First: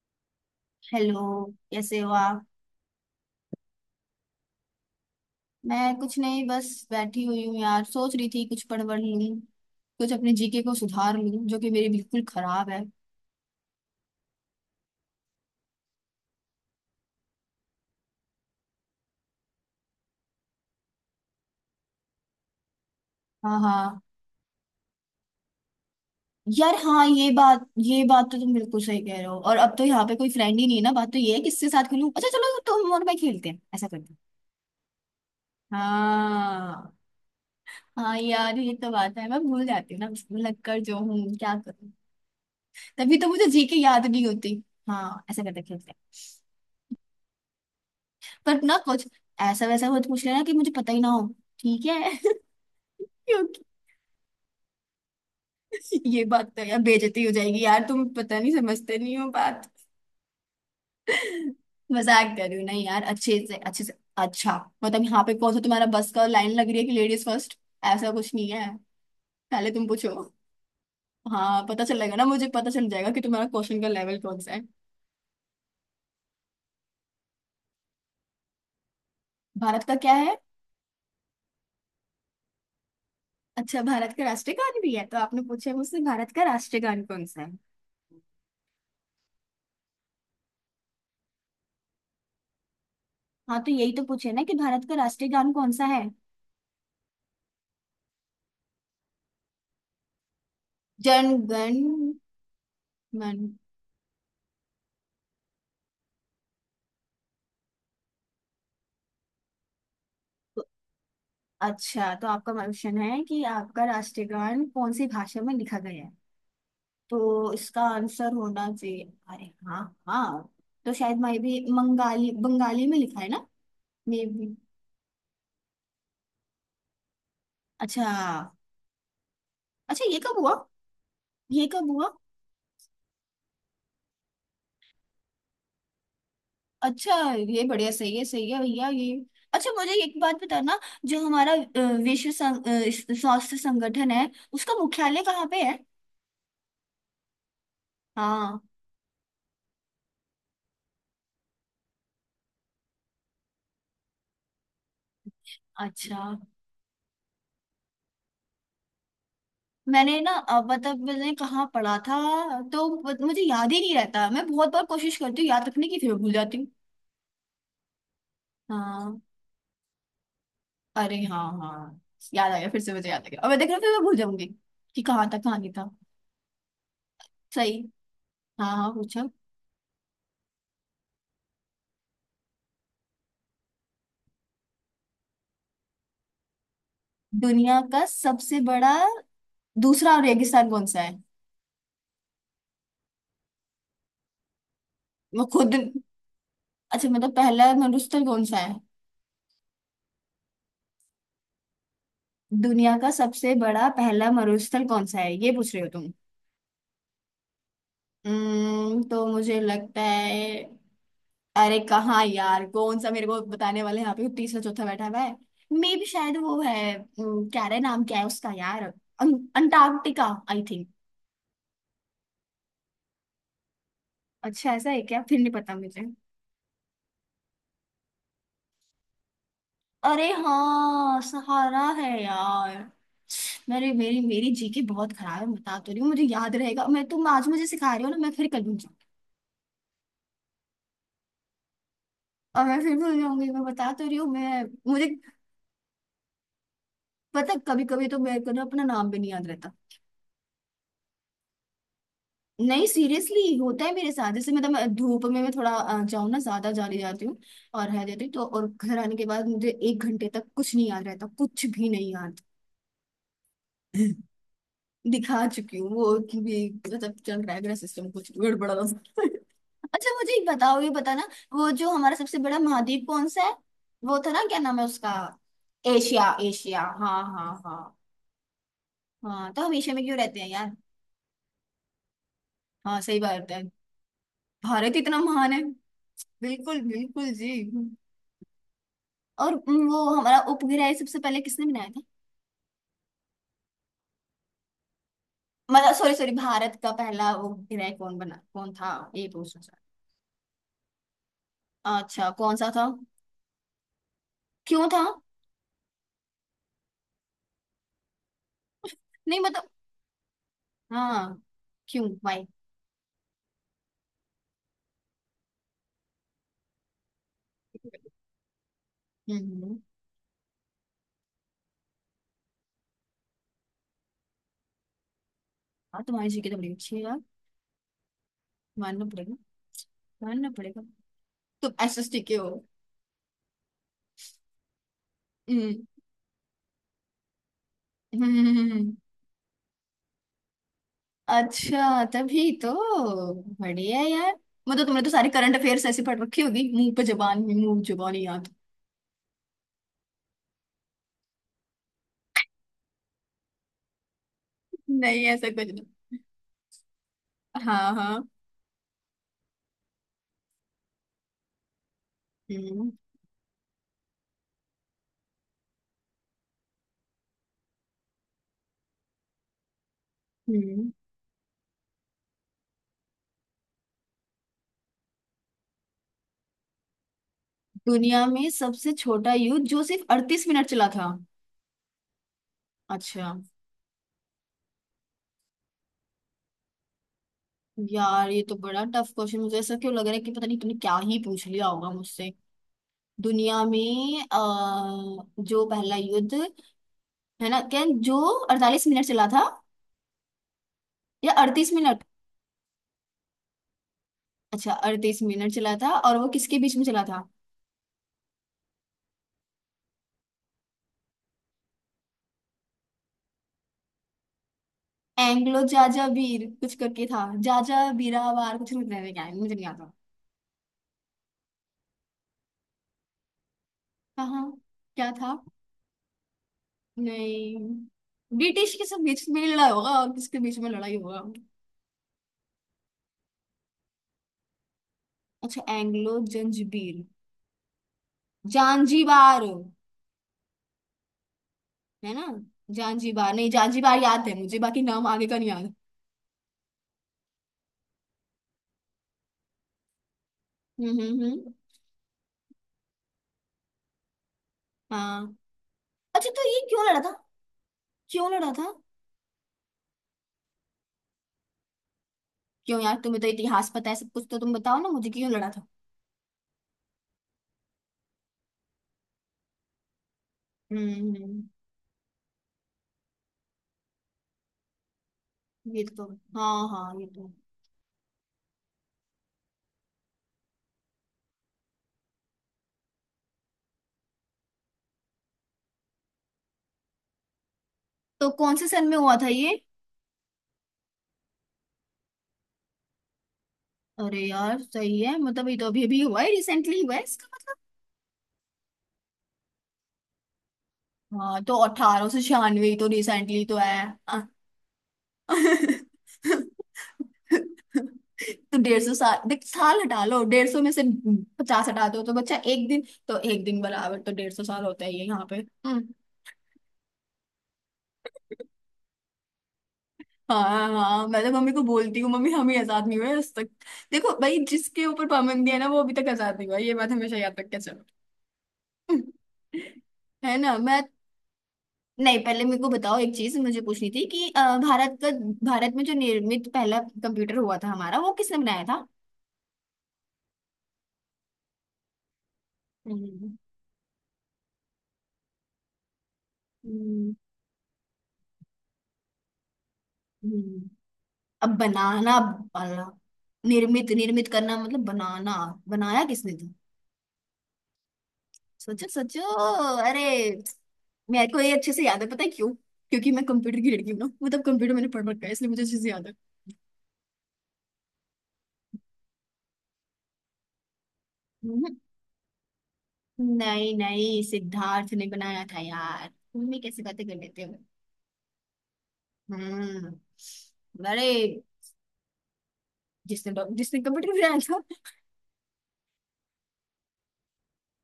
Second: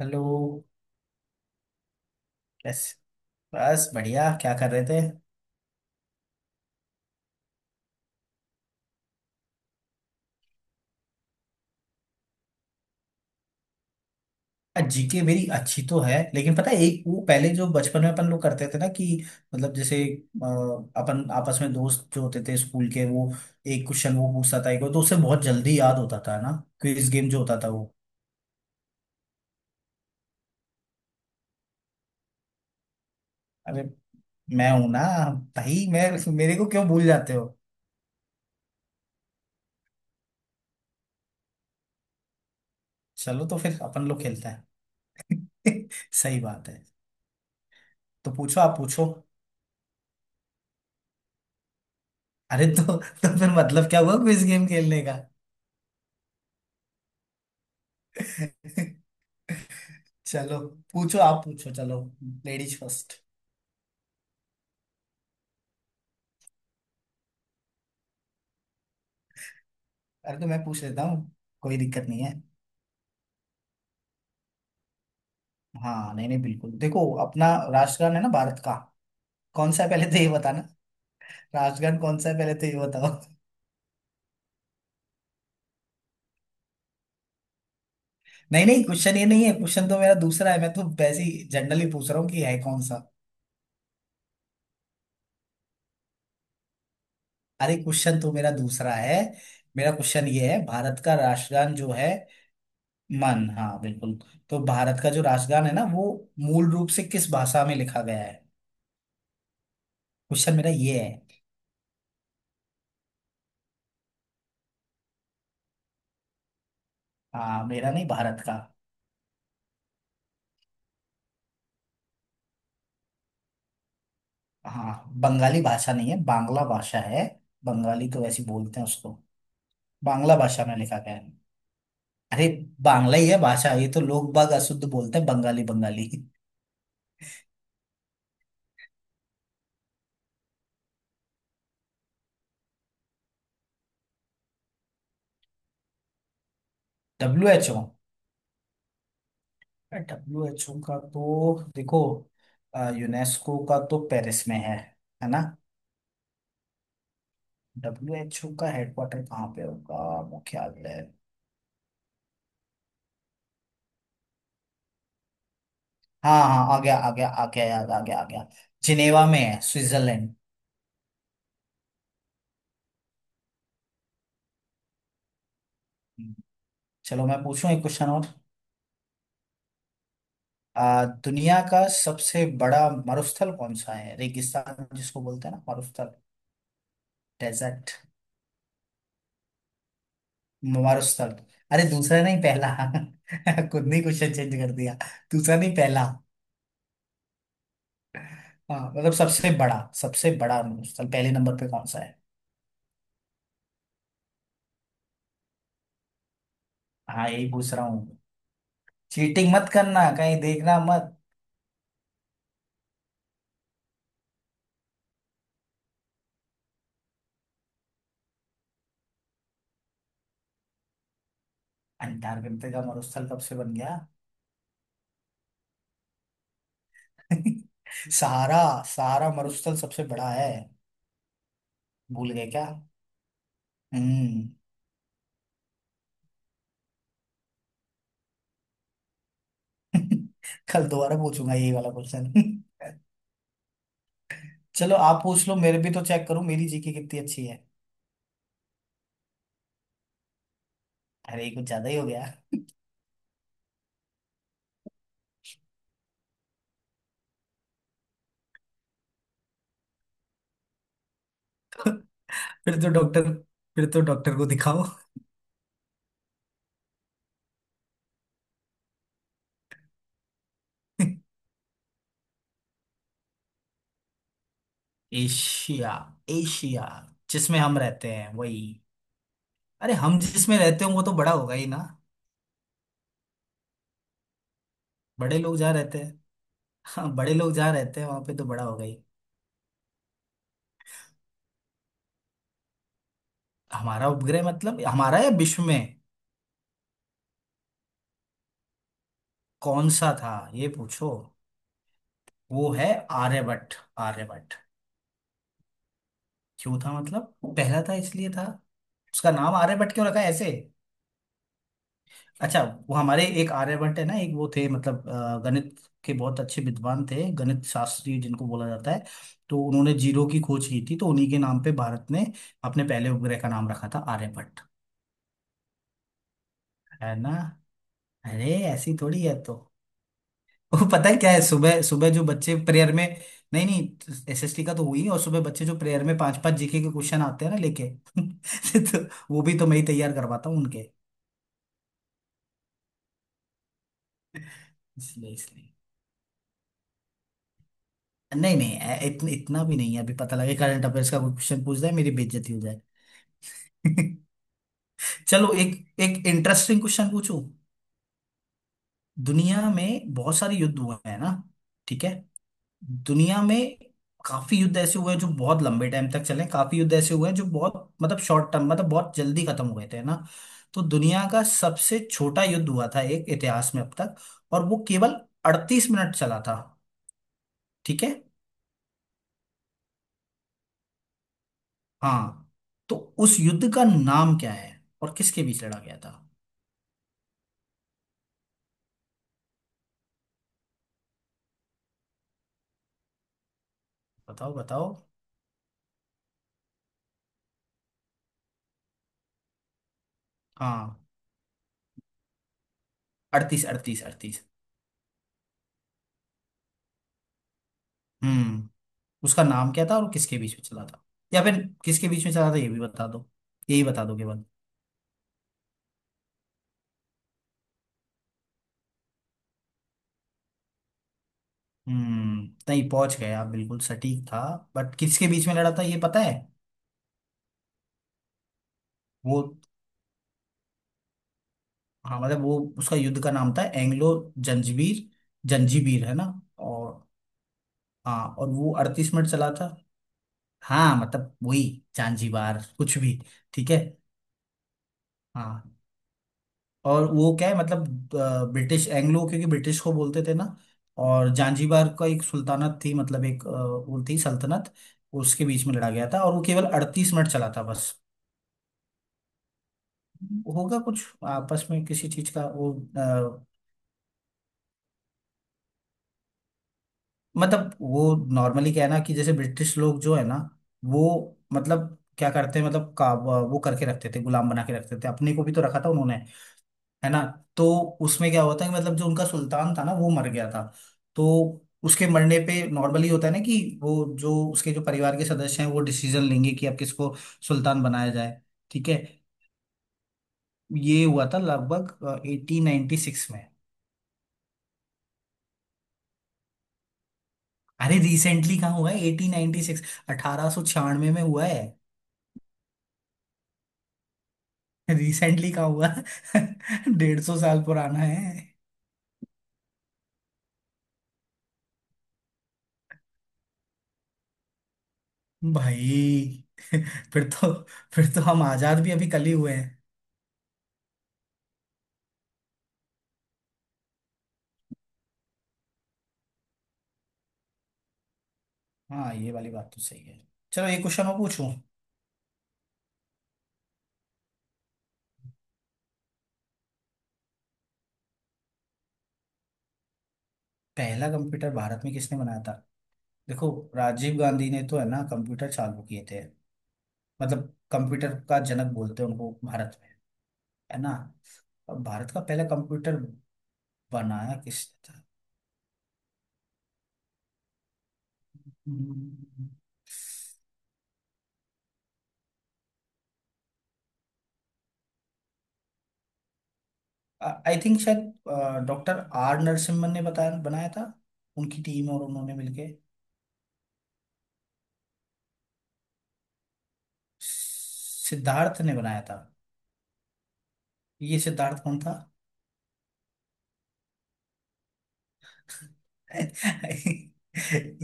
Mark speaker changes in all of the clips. Speaker 1: Hello.
Speaker 2: Hello. कैसे हो आप।
Speaker 1: कैसे। बस बढ़िया, क्या कर रहे थे?
Speaker 2: मैं कुछ नहीं, बस बैठी हुई हूँ यार। सोच रही थी कुछ पढ़ वढ़ लूँ। कुछ अपने जीके को सुधार लूँ, जो कि मेरी बिल्कुल खराब है।
Speaker 1: जीके मेरी अच्छी तो है, लेकिन पता है एक वो पहले जो बचपन में अपन लोग करते थे ना कि मतलब जैसे अपन आपस में दोस्त जो होते थे स्कूल के, वो
Speaker 2: हाँ
Speaker 1: एक
Speaker 2: हाँ।
Speaker 1: क्वेश्चन वो पूछता था एक वो, तो उससे बहुत जल्दी याद होता था ना।
Speaker 2: यार हाँ,
Speaker 1: क्विज गेम
Speaker 2: ये
Speaker 1: जो होता
Speaker 2: बात
Speaker 1: था वो।
Speaker 2: ये बात तो तुम बिल्कुल सही कह रहे हो। और अब तो यहाँ पे कोई फ्रेंड ही नहीं है ना, बात तो ये है किससे साथ खेलूँ। अच्छा चलो, तुम और मैं खेलते हैं।
Speaker 1: अरे
Speaker 2: ऐसा करते हैं।
Speaker 1: मैं हूं ना। भाई मैं। मेरे को क्यों
Speaker 2: हाँ
Speaker 1: भूल जाते हो?
Speaker 2: हाँ। यार ये तो बात है, मैं भूल जाती हूँ ना लग कर जो हूँ, क्या करूँ। तभी तो मुझे
Speaker 1: चलो तो
Speaker 2: जीके
Speaker 1: फिर
Speaker 2: याद
Speaker 1: अपन लोग
Speaker 2: नहीं
Speaker 1: खेलते
Speaker 2: होती।
Speaker 1: हैं।
Speaker 2: हाँ, ऐसा करते हैं, खेलते हैं।
Speaker 1: सही बात है। तो
Speaker 2: पर
Speaker 1: पूछो,
Speaker 2: ना,
Speaker 1: आप पूछो।
Speaker 2: कुछ ऐसा वैसा मत पूछ लेना कि मुझे पता ही ना हो। ठीक है।
Speaker 1: अरे तो फिर
Speaker 2: क्योंकि
Speaker 1: मतलब क्या हुआ क्विज गेम खेलने का?
Speaker 2: ये बात तो यार, बेइज्जती हो जाएगी यार। तुम पता नहीं समझते नहीं हो बात।
Speaker 1: चलो, पूछो, आप पूछो, चलो।
Speaker 2: मजाक कर रही हूँ।
Speaker 1: लेडीज
Speaker 2: नहीं यार,
Speaker 1: फर्स्ट।
Speaker 2: अच्छे से अच्छे से। अच्छा, मतलब यहाँ पे कौन सा तुम्हारा बस का लाइन लग रही है कि लेडीज फर्स्ट। ऐसा कुछ नहीं है, पहले तुम पूछो।
Speaker 1: अरे तो मैं पूछ लेता हूँ।
Speaker 2: हाँ,
Speaker 1: कोई
Speaker 2: पता
Speaker 1: दिक्कत
Speaker 2: चलेगा
Speaker 1: नहीं
Speaker 2: ना,
Speaker 1: है।
Speaker 2: मुझे पता चल जाएगा कि तुम्हारा क्वेश्चन का लेवल कौन सा है।
Speaker 1: हाँ, नहीं नहीं, बिल्कुल देखो, अपना राष्ट्रगान है ना भारत का। कौन सा
Speaker 2: भारत
Speaker 1: है
Speaker 2: का
Speaker 1: पहले
Speaker 2: क्या
Speaker 1: तो ये
Speaker 2: है।
Speaker 1: बताना। राष्ट्रगान कौन सा है पहले तो ये बताओ।
Speaker 2: अच्छा, भारत का राष्ट्रीय गान भी है तो आपने पूछा है मुझसे भारत का राष्ट्रीय गान कौन सा है।
Speaker 1: नहीं नहीं, क्वेश्चन ये नहीं है, क्वेश्चन तो मेरा दूसरा है। मैं तो वैसे ही जनरली पूछ रहा हूँ कि है कौन सा।
Speaker 2: हाँ तो यही तो पूछे ना कि भारत का राष्ट्रीय गान कौन सा है।
Speaker 1: अरे क्वेश्चन तो मेरा दूसरा है। मेरा क्वेश्चन ये है, भारत का राष्ट्रगान
Speaker 2: जनगण
Speaker 1: जो है।
Speaker 2: मन।
Speaker 1: मन, हाँ बिल्कुल। तो भारत का जो राष्ट्रगान है ना वो मूल रूप से किस भाषा में लिखा गया है, क्वेश्चन मेरा ये है।
Speaker 2: अच्छा, तो आपका क्वेश्चन है कि आपका राष्ट्रीय गान कौन सी भाषा में लिखा गया है। तो
Speaker 1: हाँ
Speaker 2: इसका
Speaker 1: मेरा नहीं,
Speaker 2: आंसर
Speaker 1: भारत का।
Speaker 2: होना चाहिए, अरे हाँ। हाँ, तो शायद मैं भी बंगाली बंगाली में लिखा है ना। मे भी।
Speaker 1: हाँ। बंगाली भाषा नहीं है, बांग्ला भाषा है। बंगाली
Speaker 2: अच्छा।
Speaker 1: तो वैसे ही बोलते हैं उसको।
Speaker 2: अच्छा ये
Speaker 1: बांग्ला
Speaker 2: कब हुआ।
Speaker 1: भाषा में लिखा गया है।
Speaker 2: ये कब हुआ।
Speaker 1: अरे बांग्ला ही है भाषा, ये तो लोग बाग अशुद्ध बोलते हैं बंगाली बंगाली।
Speaker 2: अच्छा, ये बढ़िया, सही है भैया ये। अच्छा मुझे एक बात बताना। जो हमारा विश्व स्वास्थ्य संगठन है उसका मुख्यालय कहाँ पे है।
Speaker 1: W H O.
Speaker 2: हाँ।
Speaker 1: डब्ल्यू एच ओ का तो देखो, यूनेस्को का तो पेरिस में है ना?
Speaker 2: अच्छा,
Speaker 1: डब्ल्यू एच ओ का हेडक्वार्टर कहाँ पे होगा,
Speaker 2: मैंने ना मतलब
Speaker 1: मुख्यालय?
Speaker 2: मैंने कहाँ पढ़ा था, तो मुझे याद ही नहीं रहता। मैं बहुत बार कोशिश करती हूँ याद रखने की, फिर मैं भूल
Speaker 1: हाँ
Speaker 2: जाती हूँ।
Speaker 1: हाँ आ गया आ गया आ गया, याद आ गया आ गया।
Speaker 2: हाँ।
Speaker 1: जिनेवा में है, स्विट्जरलैंड।
Speaker 2: अरे हाँ हाँ, याद आ गया। फिर से मुझे याद आ गया, और मैं देख रहा हूँ फिर मैं भूल जाऊंगी कि कहाँ था कहाँ नहीं था।
Speaker 1: चलो मैं पूछूं
Speaker 2: सही।
Speaker 1: एक क्वेश्चन और।
Speaker 2: हाँ हाँ पूछो।
Speaker 1: दुनिया का सबसे बड़ा मरुस्थल कौन सा है, रेगिस्तान जिसको बोलते हैं ना, मरुस्थल।
Speaker 2: दुनिया
Speaker 1: डेजर्ट।
Speaker 2: का सबसे बड़ा दूसरा रेगिस्तान कौन सा है।
Speaker 1: मरुस्थल। अरे दूसरा नहीं पहला। खुद नहीं क्वेश्चन चेंज कर दिया।
Speaker 2: वो
Speaker 1: दूसरा
Speaker 2: खुद।
Speaker 1: नहीं पहला।
Speaker 2: अच्छा, मतलब पहला मरुस्थल कौन सा है।
Speaker 1: हाँ मतलब सबसे बड़ा मरुस्थल पहले नंबर पे कौन सा है?
Speaker 2: दुनिया का सबसे बड़ा पहला मरुस्थल कौन सा है ये पूछ रहे हो तुम।
Speaker 1: हाँ यही पूछ रहा हूँ।
Speaker 2: तो
Speaker 1: चीटिंग
Speaker 2: मुझे
Speaker 1: मत
Speaker 2: लगता
Speaker 1: करना, कहीं
Speaker 2: है।
Speaker 1: देखना मत।
Speaker 2: अरे कहाँ यार, कौन सा मेरे को बताने वाले हैं? यहाँ पे तीसरा चौथा बैठा हुआ है। मे भी शायद वो है, क्या रहे नाम क्या है उसका यार, अंटार्कटिका आई थिंक।
Speaker 1: अंटार्कटिका का मरुस्थल कब से बन गया?
Speaker 2: अच्छा ऐसा है क्या, फिर नहीं पता मुझे।
Speaker 1: सहारा। सहारा मरुस्थल सबसे बड़ा
Speaker 2: अरे
Speaker 1: है।
Speaker 2: हाँ, सहारा है
Speaker 1: भूल गए क्या?
Speaker 2: यार। मेरी मेरी
Speaker 1: हम्म।
Speaker 2: मेरी जीके बहुत खराब है, बता तो रही हूँ। मुझे याद रहेगा, मैं तुम आज मुझे सिखा रही हो ना, मैं फिर कर लूंगी।
Speaker 1: कल दोबारा पूछूंगा यही वाला क्वेश्चन।
Speaker 2: और मैं फिर भूल जाऊंगी, मैं बता तो रही हूँ मैं।
Speaker 1: चलो
Speaker 2: मुझे
Speaker 1: आप पूछ लो, मेरे भी तो चेक करो, मेरी जीके कितनी अच्छी
Speaker 2: पता,
Speaker 1: है।
Speaker 2: कभी कभी तो मेरे को ना अपना नाम भी नहीं याद रहता।
Speaker 1: अरे ये कुछ ज्यादा ही हो गया।
Speaker 2: नहीं सीरियसली होता है मेरे साथ। जैसे मतलब मैं धूप में मैं थोड़ा जाऊँ ना ज्यादा, जाली जाती हूँ और रह जाती हूँ, तो और घर आने के बाद मुझे 1 घंटे तक कुछ नहीं याद रहता, कुछ भी नहीं याद।
Speaker 1: फिर तो डॉक्टर फिर तो डॉक्टर को दिखाओ।
Speaker 2: दिखा चुकी हूँ, वो कि भी मतलब चल रहा है, मेरा सिस्टम कुछ गड़बड़ा रहा है। अच्छा मुझे एक बताओ, ये बताना, वो जो हमारा सबसे बड़ा महाद्वीप कौन सा है, वो था ना, क्या नाम है उसका।
Speaker 1: एशिया।
Speaker 2: एशिया एशिया,
Speaker 1: एशिया
Speaker 2: हाँ हाँ
Speaker 1: जिसमें हम
Speaker 2: हाँ।
Speaker 1: रहते हैं, वही।
Speaker 2: हाँ तो हम
Speaker 1: अरे
Speaker 2: एशिया में क्यों
Speaker 1: हम
Speaker 2: रहते हैं
Speaker 1: जिसमें
Speaker 2: यार।
Speaker 1: रहते हैं वो तो बड़ा होगा ही ना।
Speaker 2: हाँ सही बात है, भारत इतना
Speaker 1: बड़े
Speaker 2: महान
Speaker 1: लोग
Speaker 2: है।
Speaker 1: जहाँ रहते हैं।
Speaker 2: बिल्कुल
Speaker 1: हाँ
Speaker 2: बिल्कुल
Speaker 1: बड़े
Speaker 2: जी।
Speaker 1: लोग जहाँ रहते हैं वहां पे तो बड़ा होगा ही।
Speaker 2: और वो हमारा उपग्रह सबसे पहले किसने बनाया था।
Speaker 1: हमारा उपग्रह मतलब हमारा, या विश्व में?
Speaker 2: मतलब सॉरी सॉरी, भारत का पहला उपग्रह कौन बना कौन था, ये पूछना
Speaker 1: कौन सा था ये पूछो।
Speaker 2: चाह। अच्छा कौन सा
Speaker 1: वो
Speaker 2: था।
Speaker 1: है आर्यभट्ट। आर्यभट्ट।
Speaker 2: क्यों था।
Speaker 1: क्यों था मतलब पहला था इसलिए था। उसका
Speaker 2: नहीं
Speaker 1: नाम
Speaker 2: मतलब,
Speaker 1: आर्यभट्ट क्यों रखा है ऐसे?
Speaker 2: हाँ, क्यों वाई।
Speaker 1: अच्छा वो हमारे एक आर्यभट्ट है ना, एक वो थे मतलब गणित के बहुत अच्छे विद्वान थे, गणित शास्त्री जिनको बोला जाता है। तो
Speaker 2: हम्म।
Speaker 1: उन्होंने जीरो की खोज की थी, तो उन्हीं के नाम पे भारत ने अपने पहले उपग्रह का नाम रखा था आर्यभट्ट।
Speaker 2: हाँ तुम्हारी जीके तो बड़ी अच्छी है
Speaker 1: है
Speaker 2: यार,
Speaker 1: ना? अरे ऐसी
Speaker 2: मानना
Speaker 1: थोड़ी
Speaker 2: पड़ेगा
Speaker 1: है तो।
Speaker 2: मानना पड़ेगा।
Speaker 1: वो पता है क्या है,
Speaker 2: तुम
Speaker 1: सुबह सुबह
Speaker 2: एसएसटी
Speaker 1: जो
Speaker 2: के हो।
Speaker 1: बच्चे प्रेयर में, नहीं नहीं एसएसटी का तो हुई, और सुबह बच्चे जो
Speaker 2: हम्म।
Speaker 1: प्रेयर में पांच पांच जीके के क्वेश्चन आते हैं ना लेके।
Speaker 2: हम्म।
Speaker 1: तो वो भी तो मैं ही तैयार करवाता हूँ उनके।
Speaker 2: अच्छा तभी तो, बढ़िया यार। मतलब तुमने तो सारे
Speaker 1: इसलिए
Speaker 2: करंट
Speaker 1: इसलिए।
Speaker 2: अफेयर्स ऐसे पढ़ रखी होगी, मुंह पे जबान में मुंह जुबानी याद।
Speaker 1: नहीं नहीं, इतना भी नहीं है, अभी पता लगे करंट अफेयर्स का कोई क्वेश्चन पूछ जाए, मेरी बेइज्जती हो जाए।
Speaker 2: नहीं ऐसा
Speaker 1: चलो
Speaker 2: कुछ
Speaker 1: एक
Speaker 2: नहीं।
Speaker 1: एक इंटरेस्टिंग क्वेश्चन पूछूं।
Speaker 2: हाँ हाँ।
Speaker 1: दुनिया में बहुत सारे युद्ध हुए हैं ना। ठीक है।
Speaker 2: हम्म।
Speaker 1: दुनिया में काफी युद्ध ऐसे हुए हैं जो बहुत लंबे टाइम तक चले, काफी युद्ध ऐसे हुए हैं जो बहुत मतलब शॉर्ट टर्म मतलब बहुत जल्दी खत्म हुए थे ना। तो
Speaker 2: हम्म।
Speaker 1: दुनिया का सबसे छोटा युद्ध हुआ था एक इतिहास में अब तक, और वो केवल 38 मिनट चला था। ठीक है।
Speaker 2: दुनिया में सबसे छोटा युद्ध जो सिर्फ 38 मिनट चला था।
Speaker 1: हाँ तो
Speaker 2: अच्छा,
Speaker 1: उस युद्ध का नाम क्या है और किसके बीच लड़ा गया था?
Speaker 2: यार ये तो बड़ा टफ क्वेश्चन, मुझे ऐसा क्यों लग रहा है कि पता नहीं तूने क्या ही पूछ लिया होगा मुझसे। दुनिया में
Speaker 1: बताओ बताओ।
Speaker 2: जो पहला युद्ध है ना, क्या जो 48 मिनट चला था
Speaker 1: हाँ
Speaker 2: या 38 मिनट।
Speaker 1: अड़तीस अड़तीस अड़तीस।
Speaker 2: अच्छा 38 मिनट चला था, और वो किसके बीच में चला था।
Speaker 1: हम्म। उसका नाम क्या था और किसके बीच में चला था? या फिर किसके बीच में चला था ये भी बता दो, यही बता दो केवल।
Speaker 2: एंग्लो जाजा वीर कुछ करके था, जाजा बीरावार कुछ नहीं, क्या है, मुझे नहीं आता।
Speaker 1: हम्म नहीं, पहुंच गए आप, बिल्कुल सटीक था।
Speaker 2: कहाँ।
Speaker 1: बट
Speaker 2: क्या
Speaker 1: किसके
Speaker 2: था।
Speaker 1: बीच में लड़ा था ये पता है?
Speaker 2: नहीं, ब्रिटिश के सब बीच
Speaker 1: वो,
Speaker 2: में लड़ा होगा और किसके बीच में लड़ाई होगा।
Speaker 1: हाँ मतलब वो उसका युद्ध का नाम था एंग्लो जंजीबीर।
Speaker 2: अच्छा
Speaker 1: जंजीबीर है
Speaker 2: एंग्लो
Speaker 1: ना।
Speaker 2: जंजीबीर।
Speaker 1: और, हाँ, और वो 38 मिनट
Speaker 2: जांजीबार
Speaker 1: चला था। हाँ मतलब वही।
Speaker 2: है ना।
Speaker 1: जांजीबार कुछ भी।
Speaker 2: जांजीबार नहीं,
Speaker 1: ठीक है।
Speaker 2: जांजीबार याद है मुझे, बाकी नाम आगे का नहीं याद।
Speaker 1: हाँ और वो क्या है मतलब ब्रिटिश एंग्लो, क्योंकि ब्रिटिश को बोलते थे ना। और
Speaker 2: हम्म।
Speaker 1: जानजीबार का एक सुल्तानत थी, मतलब एक वो थी सल्तनत।
Speaker 2: हाँ।
Speaker 1: उसके बीच में लड़ा गया था
Speaker 2: अच्छा
Speaker 1: और वो
Speaker 2: तो ये
Speaker 1: केवल
Speaker 2: क्यों लड़ा था।
Speaker 1: अड़तीस मिनट चला था बस।
Speaker 2: क्यों लड़ा था।
Speaker 1: होगा कुछ आपस में किसी चीज का वो।
Speaker 2: क्यों यार तुम्हें तो
Speaker 1: अ,
Speaker 2: इतिहास पता है सब कुछ, तो तुम बताओ ना मुझे क्यों लड़ा था।
Speaker 1: मतलब वो नॉर्मली क्या है ना, कि जैसे ब्रिटिश लोग जो है ना।
Speaker 2: हम्म।
Speaker 1: वो
Speaker 2: हम्म,
Speaker 1: मतलब क्या करते हैं मतलब का वो, करके रखते थे, गुलाम बना के रखते थे, अपने को भी तो रखा
Speaker 2: ये
Speaker 1: था
Speaker 2: तो,
Speaker 1: उन्होंने।
Speaker 2: हाँ हाँ ये
Speaker 1: है ना।
Speaker 2: तो।
Speaker 1: तो उसमें क्या हुआ था कि मतलब जो उनका सुल्तान था ना वो मर गया था। तो उसके मरने पे नॉर्मली होता है ना कि वो जो उसके जो परिवार के सदस्य हैं वो डिसीजन लेंगे कि अब किसको सुल्तान बनाया
Speaker 2: तो
Speaker 1: जाए।
Speaker 2: कौन से सन
Speaker 1: ठीक है।
Speaker 2: में हुआ था ये।
Speaker 1: ये हुआ था लगभग 1896 में।
Speaker 2: अरे यार सही है, मतलब ये तो अभी अभी हुआ है, रिसेंटली हुआ है इसका मतलब।
Speaker 1: अरे रिसेंटली कहाँ हुआ है? 1896, 1896 में
Speaker 2: हाँ
Speaker 1: हुआ
Speaker 2: तो
Speaker 1: है।
Speaker 2: 1896 तो रिसेंटली तो है। अ-
Speaker 1: रिसेंटली कहाँ हुआ? 150 साल पुराना है।
Speaker 2: तो 150 साल, देख साल हटा लो 150 में से 50 हटा दो, तो बच्चा एक दिन, तो एक दिन बराबर तो 150 साल होता ही है यहाँ पे। हम्म।
Speaker 1: भाई। फिर तो फिर तो हम आजाद भी अभी कल ही हुए हैं।
Speaker 2: हाँ हाँ, मैं तो मम्मी को बोलती हूँ, मम्मी हम ही आजाद नहीं हुए आज तक। देखो भाई, जिसके ऊपर पाबंदी है ना वो अभी तक आजाद नहीं हुआ, ये बात हमेशा याद रख के चलो।
Speaker 1: हाँ ये वाली बात तो सही है।
Speaker 2: है ना
Speaker 1: चलो एक
Speaker 2: मैं।
Speaker 1: क्वेश्चन मैं पूछूं।
Speaker 2: नहीं पहले मेरे को बताओ, एक चीज मुझे पूछनी थी कि भारत का, भारत में जो निर्मित पहला कंप्यूटर हुआ था हमारा, वो किसने बनाया था।
Speaker 1: पहला कंप्यूटर भारत में किसने बनाया था?
Speaker 2: हम्म,
Speaker 1: देखो, राजीव गांधी ने तो है ना कंप्यूटर चालू किए थे।
Speaker 2: हम्म,
Speaker 1: मतलब कंप्यूटर का जनक बोलते हैं उनको भारत में।
Speaker 2: हम्म।
Speaker 1: है ना?
Speaker 2: अब
Speaker 1: और भारत
Speaker 2: बनाना
Speaker 1: का पहला
Speaker 2: वाला,
Speaker 1: कंप्यूटर
Speaker 2: निर्मित, निर्मित
Speaker 1: बनाया
Speaker 2: करना मतलब
Speaker 1: किसने था?
Speaker 2: बनाना, बनाया किसने था। सोचो सोचो
Speaker 1: हम्म,
Speaker 2: अरे, मेरे को ये अच्छे से याद है, पता है क्यों, क्योंकि मैं कंप्यूटर की लड़की हूँ ना, मतलब कंप्यूटर मैंने पढ़ रखा है इसलिए मुझे अच्छे से याद है।
Speaker 1: आई थिंक शायद डॉक्टर आर नरसिम्हन ने बताया बनाया था, उनकी
Speaker 2: हम्म,
Speaker 1: टीम और उन्होंने मिलके।
Speaker 2: नहीं नहीं सिद्धार्थ ने बनाया था यार, तुम भी कैसी बातें कर लेते हो।
Speaker 1: सिद्धार्थ ने बनाया था?
Speaker 2: हम्म, अरे
Speaker 1: ये सिद्धार्थ कौन था?
Speaker 2: जिसने कंप्यूटर बनाया था।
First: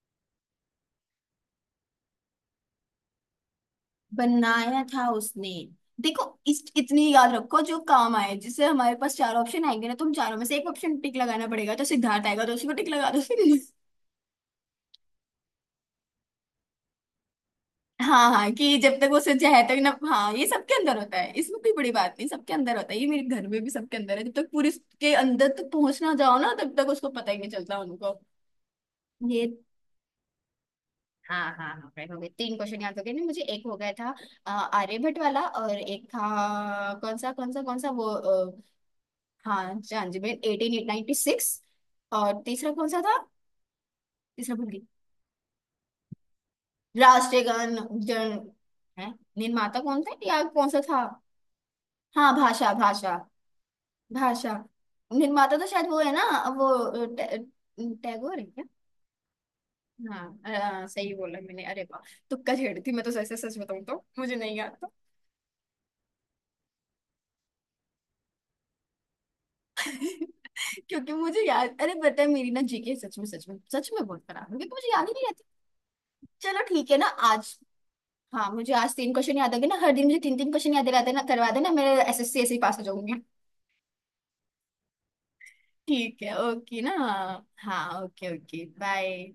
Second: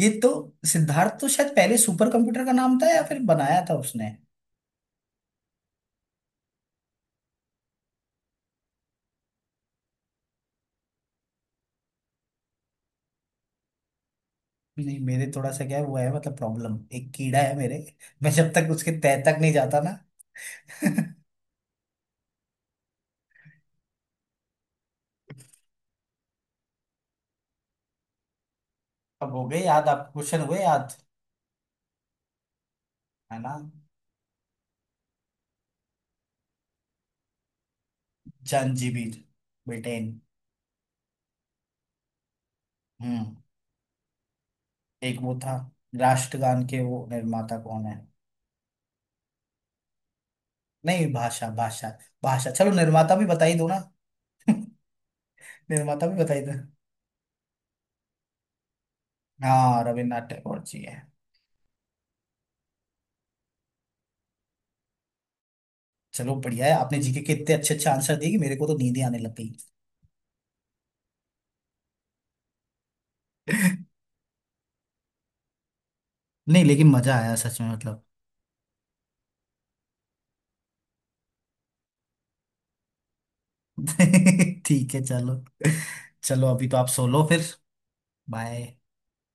Speaker 1: ये तो, सिद्धार्थ तो शायद पहले सुपर कंप्यूटर का नाम था या फिर बनाया था उसने।
Speaker 2: बनाया था उसने। देखो इस इतनी याद रखो जो काम आए, जिससे हमारे पास चार ऑप्शन आएंगे ना, तो हम चारों में से एक ऑप्शन टिक लगाना पड़ेगा, तो सिद्धार्थ आएगा तो उसी को टिक लगा दो।
Speaker 1: नहीं मेरे थोड़ा सा क्या है वो है, मतलब प्रॉब्लम एक कीड़ा है मेरे।
Speaker 2: हाँ
Speaker 1: मैं
Speaker 2: हाँ,
Speaker 1: जब तक
Speaker 2: कि
Speaker 1: उसके
Speaker 2: जब तक वो
Speaker 1: तह तक
Speaker 2: सच्चा
Speaker 1: नहीं
Speaker 2: है तक
Speaker 1: जाता
Speaker 2: ना।
Speaker 1: ना।
Speaker 2: हाँ ये सबके अंदर होता है, इसमें कोई बड़ी बात नहीं, सबके अंदर होता है, ये मेरे घर में भी सबके अंदर है, जब तक पूरे के अंदर तक पहुंच ना जाओ ना तब तक उसको पता ही नहीं चलता उनको।
Speaker 1: अब
Speaker 2: ये
Speaker 1: हो गए याद आप? क्वेश्चन हुए याद?
Speaker 2: हाँ हाँ हाँ right, हो गए, तीन क्वेश्चन याद हो गए ना,
Speaker 1: है
Speaker 2: मुझे
Speaker 1: ना?
Speaker 2: एक हो गया था आर्यभट्ट वाला, और एक था कौन सा, कौन सा कौन सा वो
Speaker 1: जंजीबीर,
Speaker 2: हाँ
Speaker 1: ब्रिटेन।
Speaker 2: जांजमेर 1896। और तीसरा कौन सा था।
Speaker 1: हम्म
Speaker 2: तीसरा भूल गई।
Speaker 1: एक वो था, राष्ट्रगान के वो
Speaker 2: राष्ट्रीय
Speaker 1: निर्माता
Speaker 2: गान,
Speaker 1: कौन है।
Speaker 2: जन है, निर्माता कौन था या कौन सा था।
Speaker 1: नहीं भाषा, भाषा।
Speaker 2: हाँ
Speaker 1: भाषा, चलो
Speaker 2: भाषा भाषा।
Speaker 1: निर्माता भी बता ही दो ना।
Speaker 2: भाषा, निर्माता तो शायद वो
Speaker 1: निर्माता
Speaker 2: है ना,
Speaker 1: भी बता ही दो।
Speaker 2: वो टैगोर है क्या।
Speaker 1: हाँ रविन्द्रनाथ
Speaker 2: हाँ
Speaker 1: टैगोर जी है।
Speaker 2: सही बोला मैंने, अरे वाह। तुक्का छेड़ी थी मैं तो, सच सच बताऊं तो मुझे नहीं याद।
Speaker 1: चलो बढ़िया है, आपने जीके के इतने अच्छे अच्छे आंसर दिए कि मेरे को तो नींद ही आने लग गई।
Speaker 2: क्योंकि मुझे याद, अरे पता है, मेरी ना जीके सच में सच में सच में बहुत खराब है, क्योंकि मुझे याद ही नहीं रहती। चलो
Speaker 1: नहीं
Speaker 2: ठीक
Speaker 1: लेकिन
Speaker 2: है ना।
Speaker 1: मजा आया
Speaker 2: आज,
Speaker 1: सच में, मतलब।
Speaker 2: हाँ मुझे आज तीन क्वेश्चन याद आ गए ना, हर दिन मुझे तीन तीन क्वेश्चन याद रहते ना करवा देना, मेरे एसएससी ऐसे ही पास हो जाऊंगी।
Speaker 1: ठीक है चलो।
Speaker 2: ठीक है,
Speaker 1: चलो अभी तो
Speaker 2: ओके
Speaker 1: आप
Speaker 2: ना।
Speaker 1: सो लो फिर,
Speaker 2: हाँ ओके ओके
Speaker 1: बाय।
Speaker 2: बाय।